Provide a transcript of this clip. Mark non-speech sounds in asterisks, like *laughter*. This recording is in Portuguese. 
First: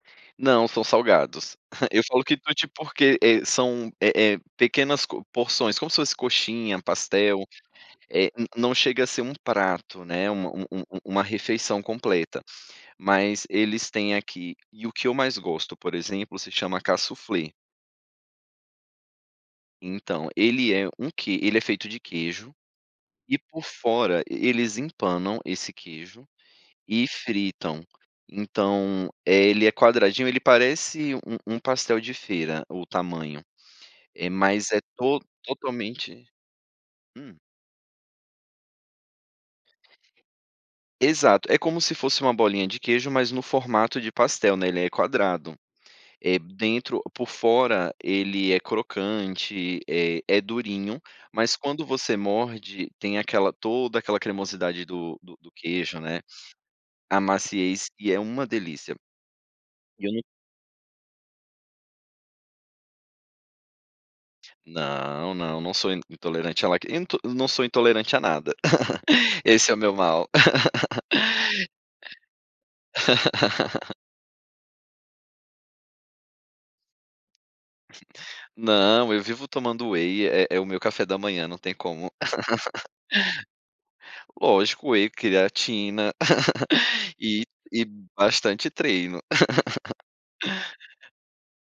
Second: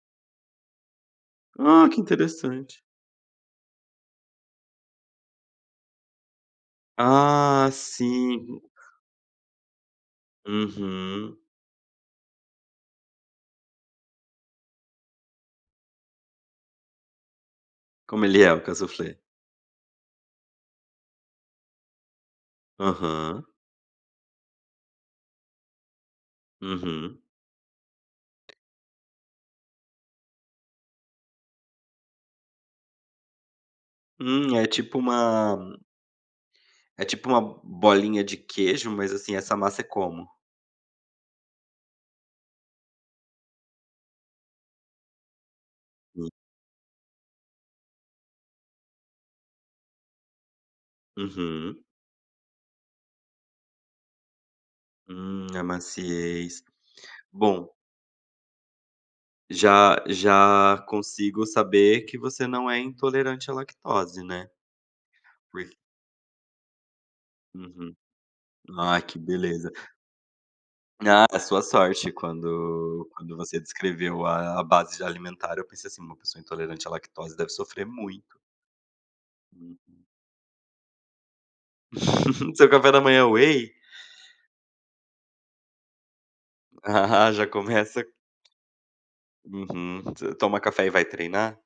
Não, são salgados. Ah, *chuckles* que Eu falo quitute interessante. porque, eh, são, eh eh, pequenas co porções, como se fosse coxinha, pastel, Ah, eh, n sim. não chega a ser um prato, né, uma u u uma Uhum. refeição completa. Mas eles têm aqui, e o que eu mais gosto, por exemplo, se chama Kaassoufflé. Como ele é, o Kaassoufflé? Então, ele é um que ele é feito de queijo, e Aham. por fora, eles empanam esse queijo, e Uhum. fritam. Então, eh, ele é quadradinho, ele parece um um pastel de feira, o tamanho, eh, Hum, é mas é tipo to uma totalmente é tipo hum. uma bolinha de queijo, mas assim, essa massa é como? Exato, é como se fosse uma bolinha de queijo, mas no formato de pastel, né, ele é quadrado. Hum. Eh, dentro por fora, ele é crocante, eh, é durinho, mas Uhum. quando você morde, tem aquela toda aquela cremosidade do do Hum, do a queijo, né, maciez. a Bom maciez, e é uma delícia. já E eu não já consigo saber que você não é intolerante à lactose, né. Não, não, Por não sou in intolerante a lac into não sou Uhum. intolerante a nada. Ai, que *laughs* beleza. Esse é o meu mal. *laughs* Ah, a sua sorte, quando quando você *laughs* descreveu a a base alimentar, eu pensei assim: "Uma pessoa intolerante à lactose deve sofrer muito". Não, eu vivo Hum. tomando whey, é é o meu café da manhã, não tem como. *laughs* Seu *laughs* café da manhã é whey? Lógico, whey, creatina, *laughs* *chuckles* e Já e começa bastante treino. Uhum. *laughs* Você toma café e vai treinar?